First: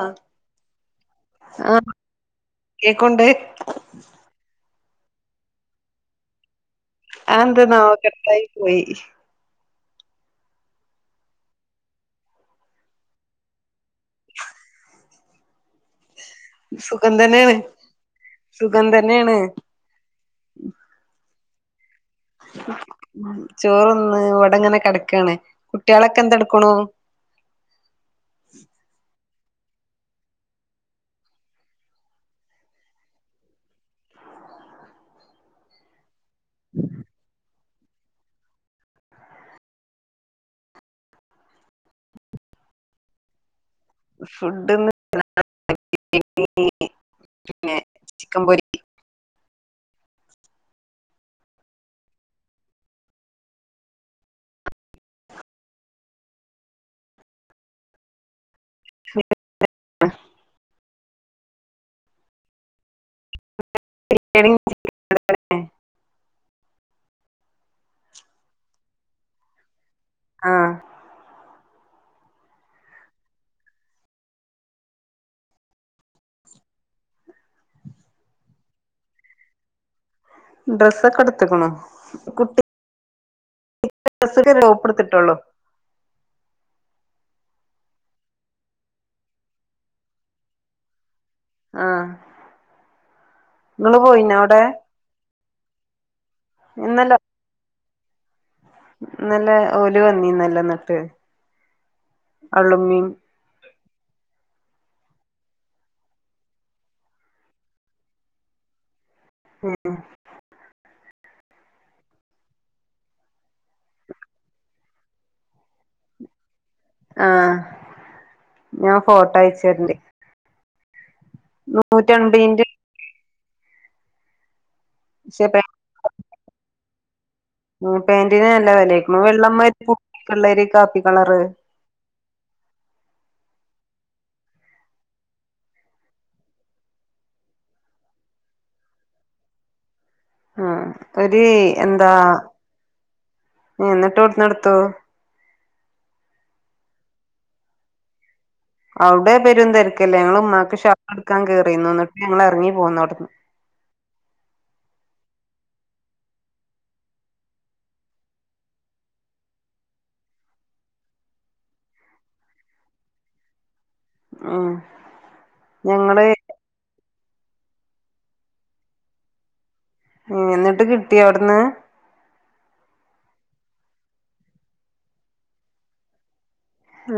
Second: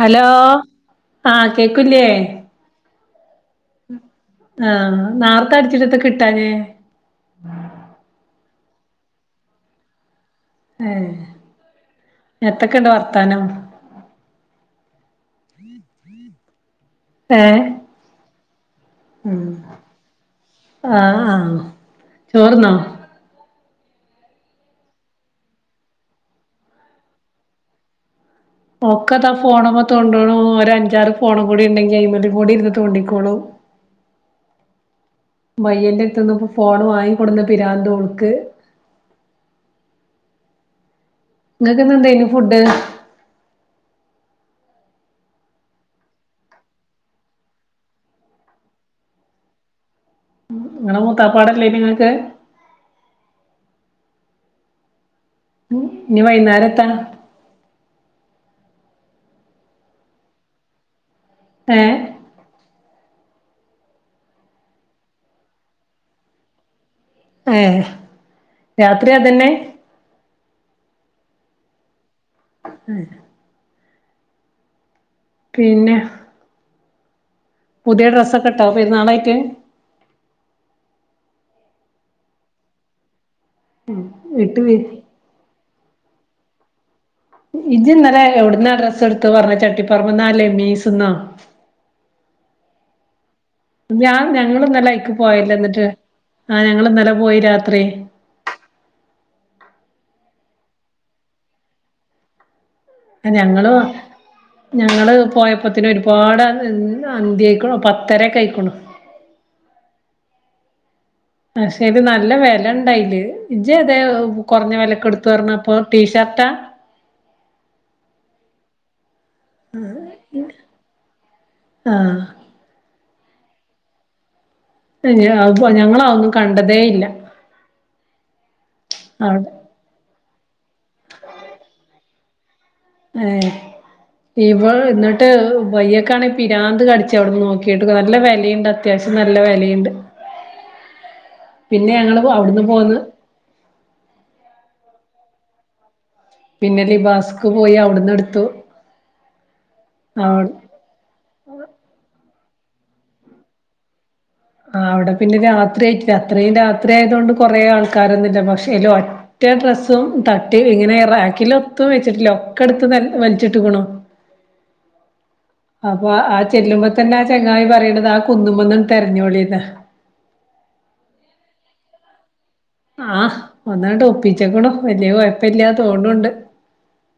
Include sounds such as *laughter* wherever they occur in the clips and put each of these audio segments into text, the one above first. Hello ആഹ കേക്കില്ലേ ക്കൊണ്ട് ഇന്ന് ആർക്കാ അടിച്ചിട്ട് കിട്ടാനേ അന്ത് നാവ കത്തായി *inaudible* പോയി ഏ എത്തൊക്കെ ഇണ്ട് വർത്താനം സുഗം തന്നെയാണ് ഏഹ് സുഗം തന്നെയാണ് ഉം ആഹ് ആഹ് ചോറ്ന്നോ ഉ ചോറ്ന്ന്. ഇവിടെങ്ങനെ കിടക്കാണ് കുട്ടിയേളൊക്കെ എന്ത്ട്ക്കുണോ? ഒക്കതാ ഫോണ് മ്മ തോണ്ടണു. ഒരഞ്ചാറ് ഫോണും കൂടി ഉണ്ടെങ്കി അയിമലും കൂടി ഇരുന്ന് തോണ്ടിക്കോളു. ബയ്യന്റെ ത്ത്ന്ന് *unintelligible* ഫോണ് മാങ്ങി കൊട്ന്ന് പിരാന്തോൾക്ക് ഇങ്ങക്ക് ന്ന് എന്തേനു ഫുഡ്? ഫുഡ് *unintelligible* ബിരിയാണി പിന്നെ ചിക്കൻ പൊരി ഇങ്ങളെ മൂത്താപ്പാടല്ലേ നി ങ്ങക്ക് ഉം ഇനി വൈന്നേരത്താ? *unintelligible* ഏ? *unintelligible* ഏ രാത്രിയതന്നെ. ആഹ് ഉം പിന്നെ പുതിയ ഡ്രസ്സൊക്കെ ഇട്ടോ പെരുന്നാളായിട്ട് ഡ്രെസ്സൊക്കെ ഇട്ത്തുക്കുണു. കുട്ടി *unintelligible* ഡ്രെസ്ക്കരു ഇട്ട് ടോപ്പ്ട്ത്തിട്ടുള്ളോ ഇജ് ന്നലെ എവിട്ന്നാ ഡ്രസ്സ് ടുത്തു പറഞ്ഞെ ചട്ടിപ്പറമ്പ് ന്നാ ലെമീസ്ന്നോ ആ ഞാഞങ്ങളിന്നലെ ഐക്ക് പോയല്ലന്നിട്ട് ആ ഞങ്ങളിന്നലെ ഇന്നലെ പോയി രാത്രി ല് വന്നീന്നലോ ന്നിട്ട് അ ഞങ്ങളു ഞങ്ങള് പോയപ്പത്തിനൊരുപാട് ന്ന് ന്ത്യക്കുണു പത്തരൊക്കയ്ക്കുണു ഉ ഉം പക്ഷെത് നല്ല വെലണ്ടയില് ഇജ്ജ്‌ അതെ കൊറഞ്ഞ വെലക്ക് ട്ത്തു റഞ്ഞപ്പൊ ടീഷർട്ടാ ആ ഞ്ഞം ഫോട്ടോ അയച്ചേരണ്ട് ആഹ് നൂറ്റെൺപീന്റെ ക്ഷെ പെ ഞങ്ങളതൊന്നും കണ്ടതേ ഇല്ല ആ പേന്റിന് നല്ല വെലൈകുണു അവിടെ വെള്ളമ്മ പൂക്കള്ളൊരൂ കാപ്പി കളറ് ഏ ഇപൊ ന്നിട്ട് വയ്യൊക്കാണേ പിരാന്ത് കടിച്ചവിടെ നോക്കീട്ട് നല്ല വെലീണ്ട് അത്യാവശ്യം നല്ല വെലീണ്ട് ഉം ഒരു എന്താ അവിടുന്ന് പോന്ന് എന്നിട്ട് വിടന്ന്ടത്തു പിന്നെ ലിബാസ്ക് പോയി അവിടന്ന് എടുത്തു. അവിടെ പെരുംതെരക്കല്ലേ ഞങ്ങൾ അവി ഉമ്മാക്ക് ഷാളെടുക്കാൻ കേറീന്ന് എന്നിട്ട് ഞങ്ങളിറങ്ങി പോന്നോവിടന്ന്. ആ അവിടെ പിന്നെ രാത്രിയയിട്ടില്ല അത്രയും രാത്രി ആയത കൊണ്ട് കൊറെേ ആൾക്കാരൊന്നുമില്ല പക്ഷേ അല ഒറ്റ ഡ്രസ്സും തട്ടി ഇങ്ങനെ റാക്കില ഒത്തും വെച്ചിട്ടില്ല ഒക്കെ എടുത്ത് വലിച്ചിട്ടക്കണു. ഉം അപ്പൊ ഞങ്ങള് ആ ചെല്ലുമ്പോ തന്നെ ചെങ്ങായി പറയണ്ടത് ആ കുന്നുമെന്ന് തെര ഞൊളിന്ന ഉം എന്നിട്ട് കിട്ടിയ അവിടുന്ന്? ആ ഒന്നങ്ങൊട്ട് ഒപ്പിച്ചക്കണു വലിയ കോയപ്പില്ല തോണണ്ട്. ആ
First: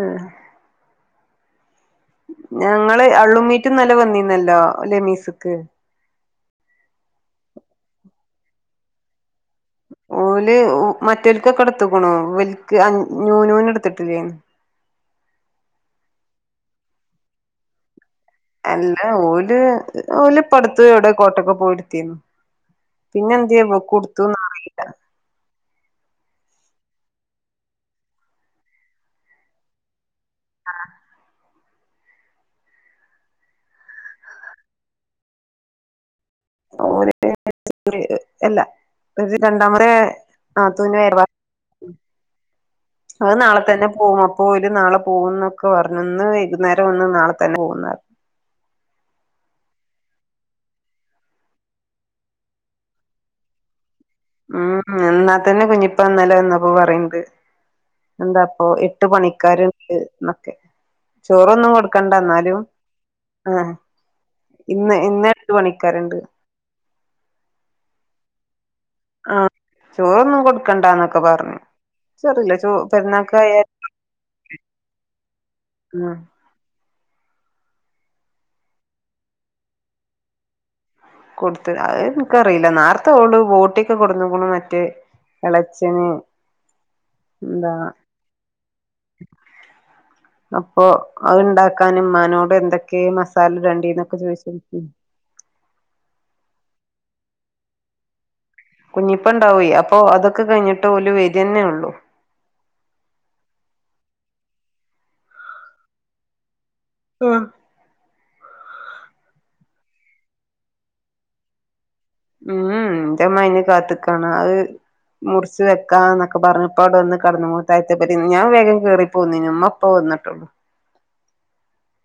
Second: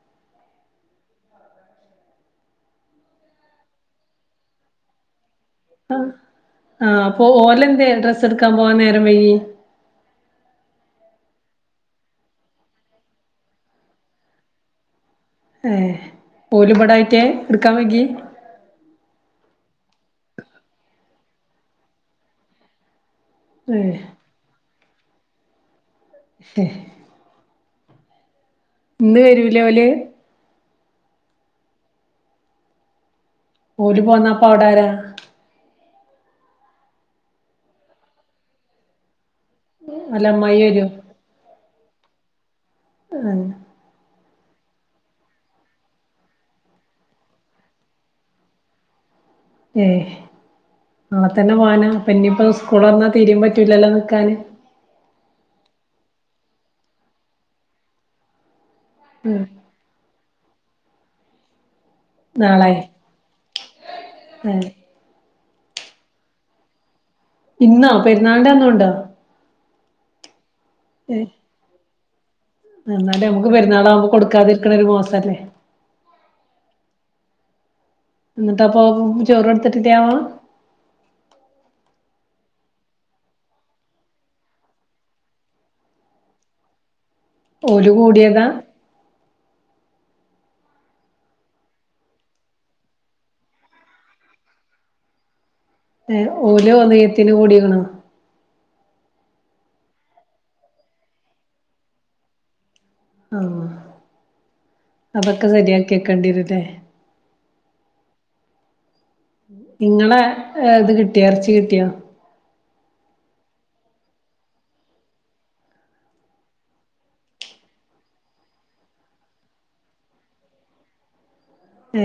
ഞങ്ങള് അള്ളും മീറ്റുംനല്ല വന്നിന്നല്ലോ ലെമീസ്. ആ ആഹ അപ്പൊ ഓലെ എന്ത ഡ്രസ്സ് എടുക്കാൻ പോവാൻ നേരം വൈകിയെ. ഓല് മറ്റൊലിക്കൊ ക്കെ എടുത്തക്കണു വലക്ക് നൂനൂന് എടുത്തിട്ടില്ലെ. ഏ ഓലിപടായിറ്റാ എടുക്കാൻ വൈകി. അല്ല ഓല് ഓലിപ്പടുത്ത് എവിടെ കോട്ടൊക്കെ പോയിടെത്തിന്ന്. പിന്നെ എന്ത് പോ ഏഹ് കൊടുത്തു നാ *unintelligible* ഇന്ന് വരൂലേ ഓല്? ആ ഓര് പോന്നപ്പ അവിടരാ? *unintelligible* എല്ലാം രണ്ടാമത് ഓലെ അമ്മായി വരോ നാത്തൂന് *unintelligible* അവര് നാളെ തന്നെ പോകും. ഇപ്പ വരും നാളെ പോകുന്നൊക്കെ പറഞ്ഞ് ഇന്ന് വൈകുന്നേരം വന്ന് നാളെ തന്നെ പോകുന്നെ. ഏ നാളെ തന്നെ പോവാന ഇനിയിപ്പോ സ്കൂൾ തുറന്നാൽ തീരെ പറ്റൂലല്ലോ. നിക്കാന് ഉം നിന്നാത്തന്നെ കുഞ്ഞി ഇപ്പ ഇന്നലെ വന്നപ്പോ പറയണ്ട് എന്താ ഓ എട്ട് ഉം പണിക്കാരുണ്ട് ചോറൊന്നും കൊടു ണ്ട എന്നാലും നാളെ ആ ഏഹ് ഇന്ന് ഇന്ന് പണിക്കാരുണ്ട്. ഇന്നോ പെരുന്നളിന്റെന്നു ഉണ്ടോ? ആ ചോറൊന്നും കൊടുക്കണ്ടന്നൊക്കെ ഏഹ് പറഞ്ഞു. ചോറില്ല ചോ എന്നാലും നമുക്ക് പെരുന്നാക്കായാൽ പെരുന്നാളാവുമ്പോ കൊടുക്കാതിരിക്കണ ഒരു മോശല്ലേ. ഉം എന്നിട്ട് അപ്പൊ ചോറ്ടുത്തിട്ട് *inaudible* കൊടുത്ത അ നിക്കറിയില്ല നേർത്തെ ഓള് ബോട്ടിയക്കെ കൊടുന്ന പോണ മറ്റേ ഇളേച്ചൻ ഓലു കൂടിയതാ അപ്പൊ അത്ണ്ടാക്കാന് മ്മാനോട് എന്തൊക്കെ മസാല രണ്ടിന്നൊക്കെ ചോയിച്ചിന് ഏ ഓലോ ഒള്ഹിയത്തിന് കൂടിക്ക്ണോ കുഞ്ഞിപ്പണ്ടാവേയ് അപ്പൊ അതൊക്കെ കഴിഞ്ഞിട്ട് ഓല് വരെന്നെള്ളു ആ അതൊക്കെ ശെരിയാക്കി വക്കേണ്ടി വരൂല്ലേ? ആഹ്. നിങ്ങളെ ഇത് കിട്ടിയ ഇറച്ചി കിട്ടിയാ? ഉം എന്റെ ഉമ്മ അതിന് കാത്തിക്കാണ് അത് മുറിച്ച് വെക്കാന്നൊക്കെ പറഞ്ഞപ്പ അവിടെ വന്ന് *unintelligible* ഞാൻ വേഗം കേറി പോന്ന് ഉമ്മ ഇപ്പ വന്നിട്ടുള്ളു. ഏ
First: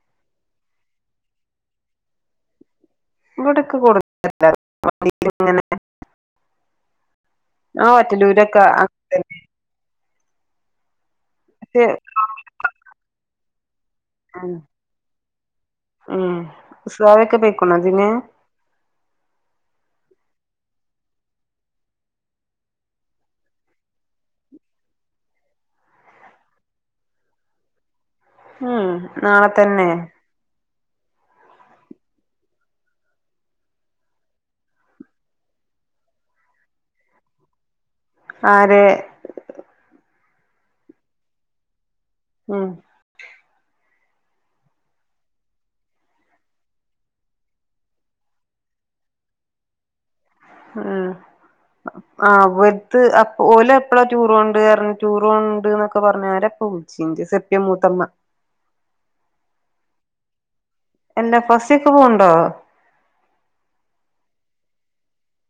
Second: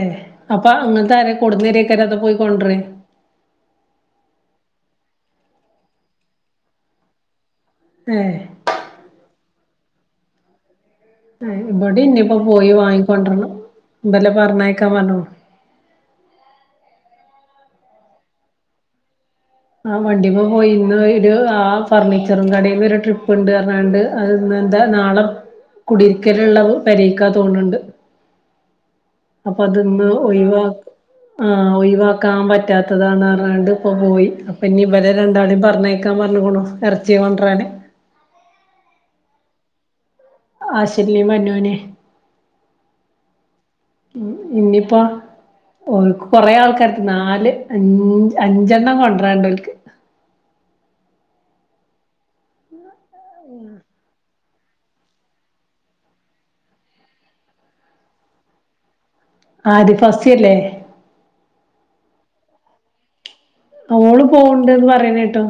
അപ്പൊ അങ്ങനത്തെ ആര കൊണ്ടെന്ന് തരേക്കാര അതാ പോയി കൊണ്ടാരേ? *unintelligible* ആ ഏഹ് ഒറ്റലൂരൊക്കെ *unintelligible* ഇവിടെ ഇന്നയിപ്പോ പോയി വാങ്ങിക്കൊണ്ടുവരണം *unintelligible* *unintelligible* ആ വണ്ടിന് പോയി ഇന്ന് ആ ഫർണിച്ചർ കടന്ന് ഒരു ട്രിപ്പ് ഉണ്ട് പറഞ്ഞാണ്ട് അത് ഇന്ന് എന്താ നാളെ കുടിരിക്കല് ഉള്ള പെരേക്കാ തോന്നണ്ട് ഹമ് അപ്പൊ അത് ഇന്ന് ഒഴിവാ- ആഹ് ഒയവാക്കാൻ പറ്റാത്തതാണ് റാണ്ട് ഇപ്പ പോയി അപ്പൊ ഇനി ഇവരെ രണ്ടാളും പറഞ്ഞേക്കാൻ പറഞ്ഞ കൊണു ഇറച്ചിയ കൊണ്ടരാൻ ആര് ആശ്വതിയേം മനുനേം ഉം ഇനിയിപ്പോ ഓൾക്ക് കൊറേ ആൾക്കാാര് നാല് അഞ്ച് അഞ്ചെണ്ണം കൊണ്ടരണ്ട് ഒക്ക് ഉ ആ വത്ത് അ ഓല എപ്പഴാ ടൂറ് പോണ്ട് ക ടൂറുണ്ട്ന്നൊക്കെ പറഞ്ഞ ആരപ്പ ഉച്ചീ സെപ്പ്യ മൂത്തമ്മ ആത് ഫസ്റ്റ് ഇല്ലേ *unintelligible* ഫസ്സിക്കെ പോവുണ്ടോ അവൾ പോണ്ട്ന്ന് പറയണ കേട്ടു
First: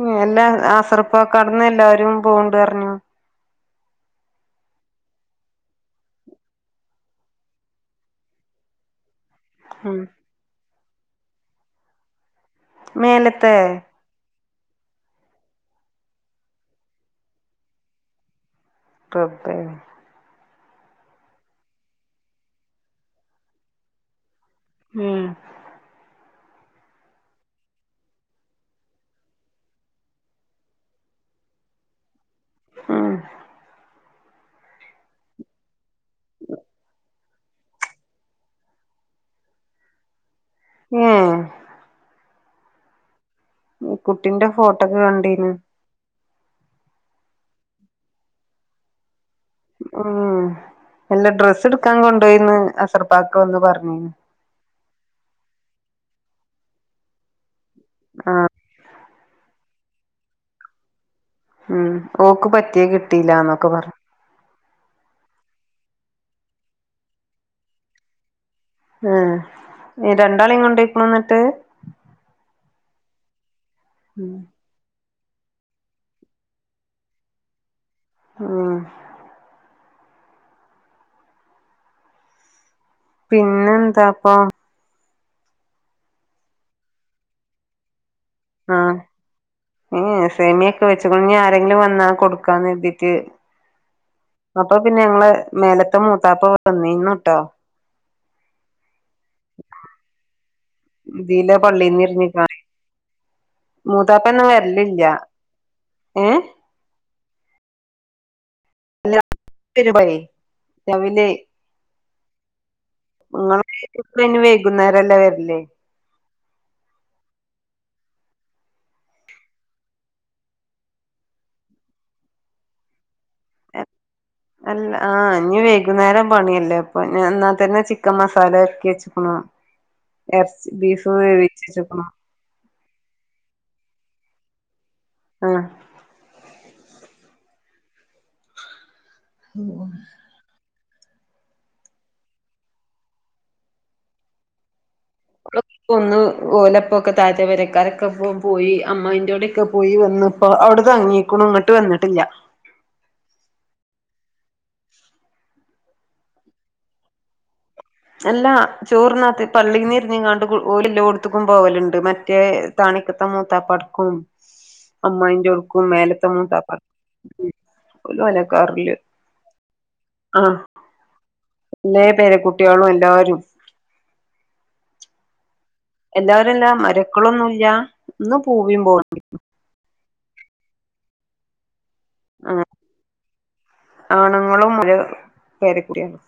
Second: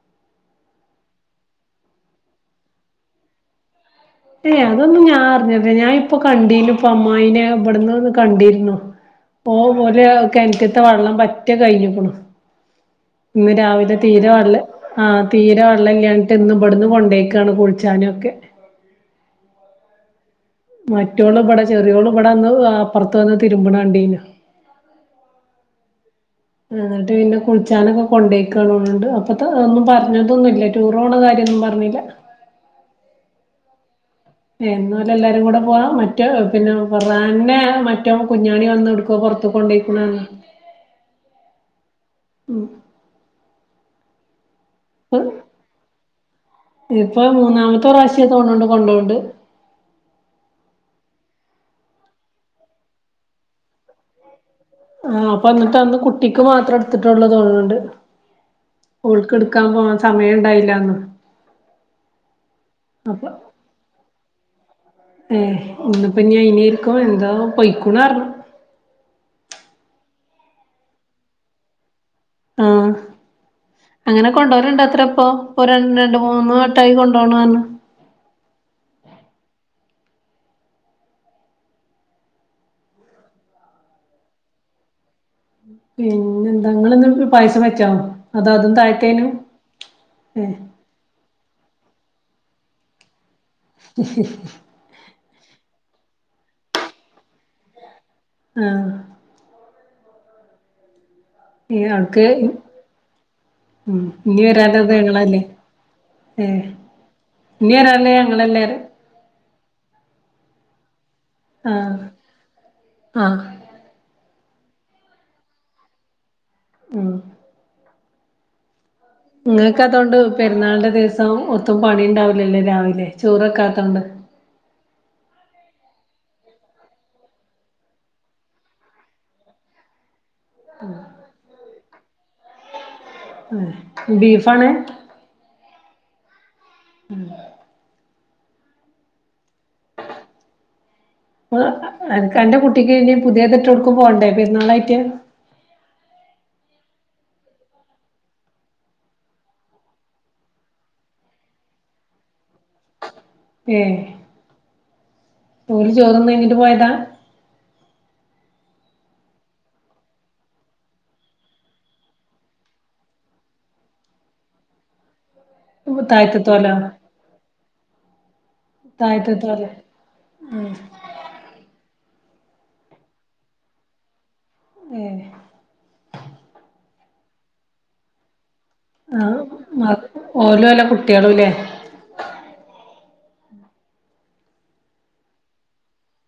ഉം എല്ലാ ആസ്രപ്പക്കാ കടന്ന് എല്ലാരും പോണ്ട് പറഞ്ഞു ഏ അതൊന്നും ഞാൻ അറിഞ്ഞില്ല ഞാൻ ഇപ്പൊ കണ്ടീലും ഇപ്പൊ അമ്മായിനെ ഇവിടുന്ന് ഒന്ന് കണ്ടിരുന്നു പോ ഉം പോലെ ഒക്കെ എനിക്ക് ത്തെ വെള്ളം പറ്റേ കഴിഞ്ഞിക്ണു ഇന്ന് മേലത്തെ രാവിലെ തീരെ വള്ള ആഹ് തീരെ വെള്ളം ഇലഞ്ഞിട്ട് ഇന്ന് ഇവിടന്ന് കൊണ്ടേയ്കാണ് കൂളിച്ചാനൊക്കെ *unintelligible* മറ്റൊൾ ഇവിടെ ചെറിയോൾ ഇവിടെ അന്ന് അപ്പുറത്ത് വന്ന് തിരുമ്പണ കണ്ടീന് ഉം എന്നിട്ട് പിന്നെ കുളിച്ചാനൊക്കെ കൊണ്ടേക്കണണ്ട് അപ്പത്ത ഒന്നും പറഞ്ഞതൊന്നുല്ല ഇ ടൂറോണ കാര്യന്നും പറഞ്ഞില്ല ആഹ് എന്നല എല്ലാരും കൂടെ പോവാ മറ്റേ പിന്നെ ഫർഹാൻ നെ മറ്റോ കുഞ്ഞാണി വന്ന് എടുക്കുവ പുറത്ത കൊണ്ടോക്കണ ഉം ഉം ഈ കുട്ടിന്റെ ഫോ *unintelligible* കണ്ടിന്ന് ഇപ്പൊ മൂന്നാമത്തെ പ്രാവശ്യ ണ്ട് കൊണ്ടോൊണ്ട് മ്മ് എല്ലാ ഡ്രെസ്സ് ട്ക്കാൻ കൊണ്ടോയിന്ന് അസർപ്പാക്ക വന്ന് പറഞ്ഞീന്ന് ആ അപ്പൊ എന്നിട്ട് അന്ന് കുട്ടിക്ക് മാത്രം എടുത്തിട്ടുള്ളതോന്നണ്ട് ആ ഓൾക്ക് ട്ക്കാൻ പോവാൻ സമയം ണ്ടായില്ലന്ന് ഉം ഓക്ക് പറ്റിയ കിട്ടിയില്ലാന്നൊക്കെ പറഞ് ഏ ഇന്നപ്പ ഇനരിക്കും എന്താ പൊയ്ക്കുണ് എ രണ്ടാളീം കൊണ്ടോയിക്കണോ ന്നട്ട് ആ അങ്ങനെ ഉം *unintelligible* ഇപ്പൊ ര രണ്ട് മൂന്നു വട്ടായി കൊണ്ട പറഞ്ഞു ആ പിന്നെ എന്താപ്പ പിന്നെന്താ ങ്ങള്ന്നട്ട് പായസംവെച്ചോ ആ ഏ ഏഹ് സേമിയൊക്കെ വെച്ച്കുണു ഞ് ആരെങ്കിലും വന്നാ കൊടുക് ക്കാ ന്നെര്തീട്ട് അപ്പം പിന്നെ ഞങ്ങള് മേലത്തെ മൂത്താപ്പ വന്നീന്നുട്ടോ ആ ഇതീലെ ഏഹ് അവ്ട്ക്ക് പള്ളീന്നിര്ഞ്ഞിക്കാണെ ഉം ഇനി മൂതാപ്പെന്നും വരാള്ളത് വെര്ലില്ല ഞങ്ങളല്ലേ ഏ ഇഞ് വെരാള്ളെ ഞങ്ങളല്ലേ പറിയ *unintelligible* ആ നിങ്ങള് ഇപന്നെ വെര് കുന്നേരല്ലെ വെര്ല് ആ ഇങ്ങക്കതോണ്ട് പെരുന്നാളിൻ്റെ ദീസം ഒത്തും പണി ഉണ്ടാവുല്ലല്ലൊ രാവിലെ ചോറെക്കാത്തതോണ്ട് അല്ല ആ ഇഞ് വൈകുന്നേരം പണിയല്ലേ അപ്പൊ ഞാ ന്നാ തന്നെ ചിക്കൻ മസാലെര്ട്ടി വെച്ച്ക്ക്ണു എർച്ചി ബീഫും വേവിച്ചെച്ച്ക്ക്ണു ഏ ബീഫാണ് ആഹ് മ്മ് മ്മ് മ്മ് അപോ അൻക്ക് അന്റെ കുട്ടികയ്ന് പുത്യേത്ട്ടെവുട്കും പോണ്ടെ പെര്ന്നാളായിറ്റ് ഓളൊകെപൊന്ന് ഓലെപ്പൊകെ തായത്തേപെരകാരക്കൊപ്പം പോയി അമ്മായിൻ്റോടിയൊകെ പോയി വെന്ന്പോ അവുടെ തങ്ങീകുണു ങ്ങട്ട് വെന്ന്ട്ട്ല്ല ഐ ഓല് ചോറ്ന്നയിഞ്ഞിട്ട് പോയതാ എല്ലാ ചോറ്ന്നാതെ പള്ളീന്ന്ര്ഞ്ങ്ങാണ്ട് ഓലെല്ലോട്ത്കും പോവല്ണ്ട് മറ്റേ താണിക്കത്തെ മൂത്താപ്പാട്കും അമ്മയിൻ്റോട് കും മേലത്തെ താഴത്തത്തോലോ മൂത്താപാക് ഓല് ഓലാട് തായത്ത്തോലെ മ്മ് എല്ലേ പേര കുട്ട്യാളും എല്ലാരും ഏഹ് എല്ലാരു അല്ല മരക്കളൊന്നുല്ല ഇന്ന് പൂവിം പോവ് ഓലുഓലെ കുട്ട്യാളുലെ അങ്ങനെ ആണുങ്ങളും ഓലെ പെരക്കുടിയാണ്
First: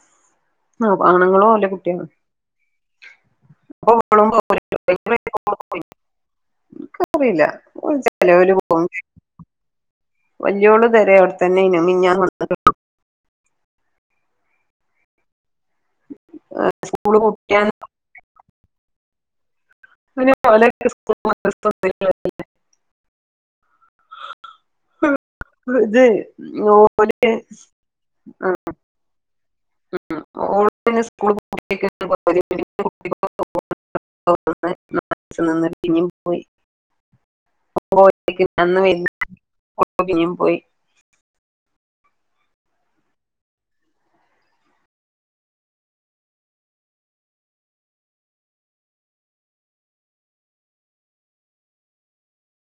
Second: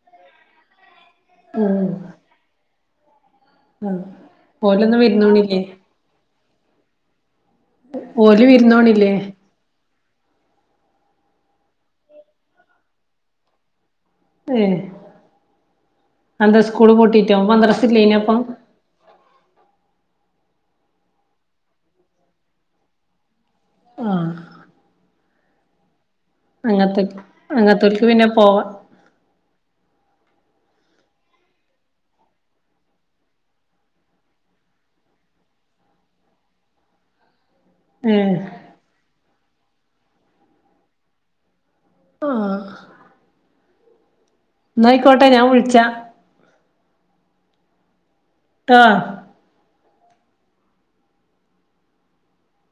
ഓപ്പ ആണ്ങ്ങളു ഓന്റെ കുട്ട്യേളും മ് ഓലൊന്നും വിര്ന്നോണില്ലേ അറിയില്ല ഓല് ചിലവര് വിര്ന്നോണില്ലേ വെല്ല്യോള് പെരേ അവ്ടതെന്നേനു മിഞ്ഞാന്ന് *unintelligible* ഏഹ് അയന്താ സ്കൂള് പൂട്ടിട്ടോ മദ്രസ്സ് ഇല്ലേനിയപ്പം *unintelligible* പോലെ *unintelligible* ആഹ് വെറുതെ അങ്ങത്തോല്ക്ക അങ്ങത്തോല്ക്ക് പിന്നെ പോവാ *unintelligible* സ്കൂള് *unintelligible* പിന്നിം പോയി ഏ *unintelligible* അന്ന് വൈ *unintelligible* പിന്നിം പോയ് ആ ഇന്നാ അയ്ക്കോട്ടെ ഞാൻ വിള്ച്ചാ ട്ടോ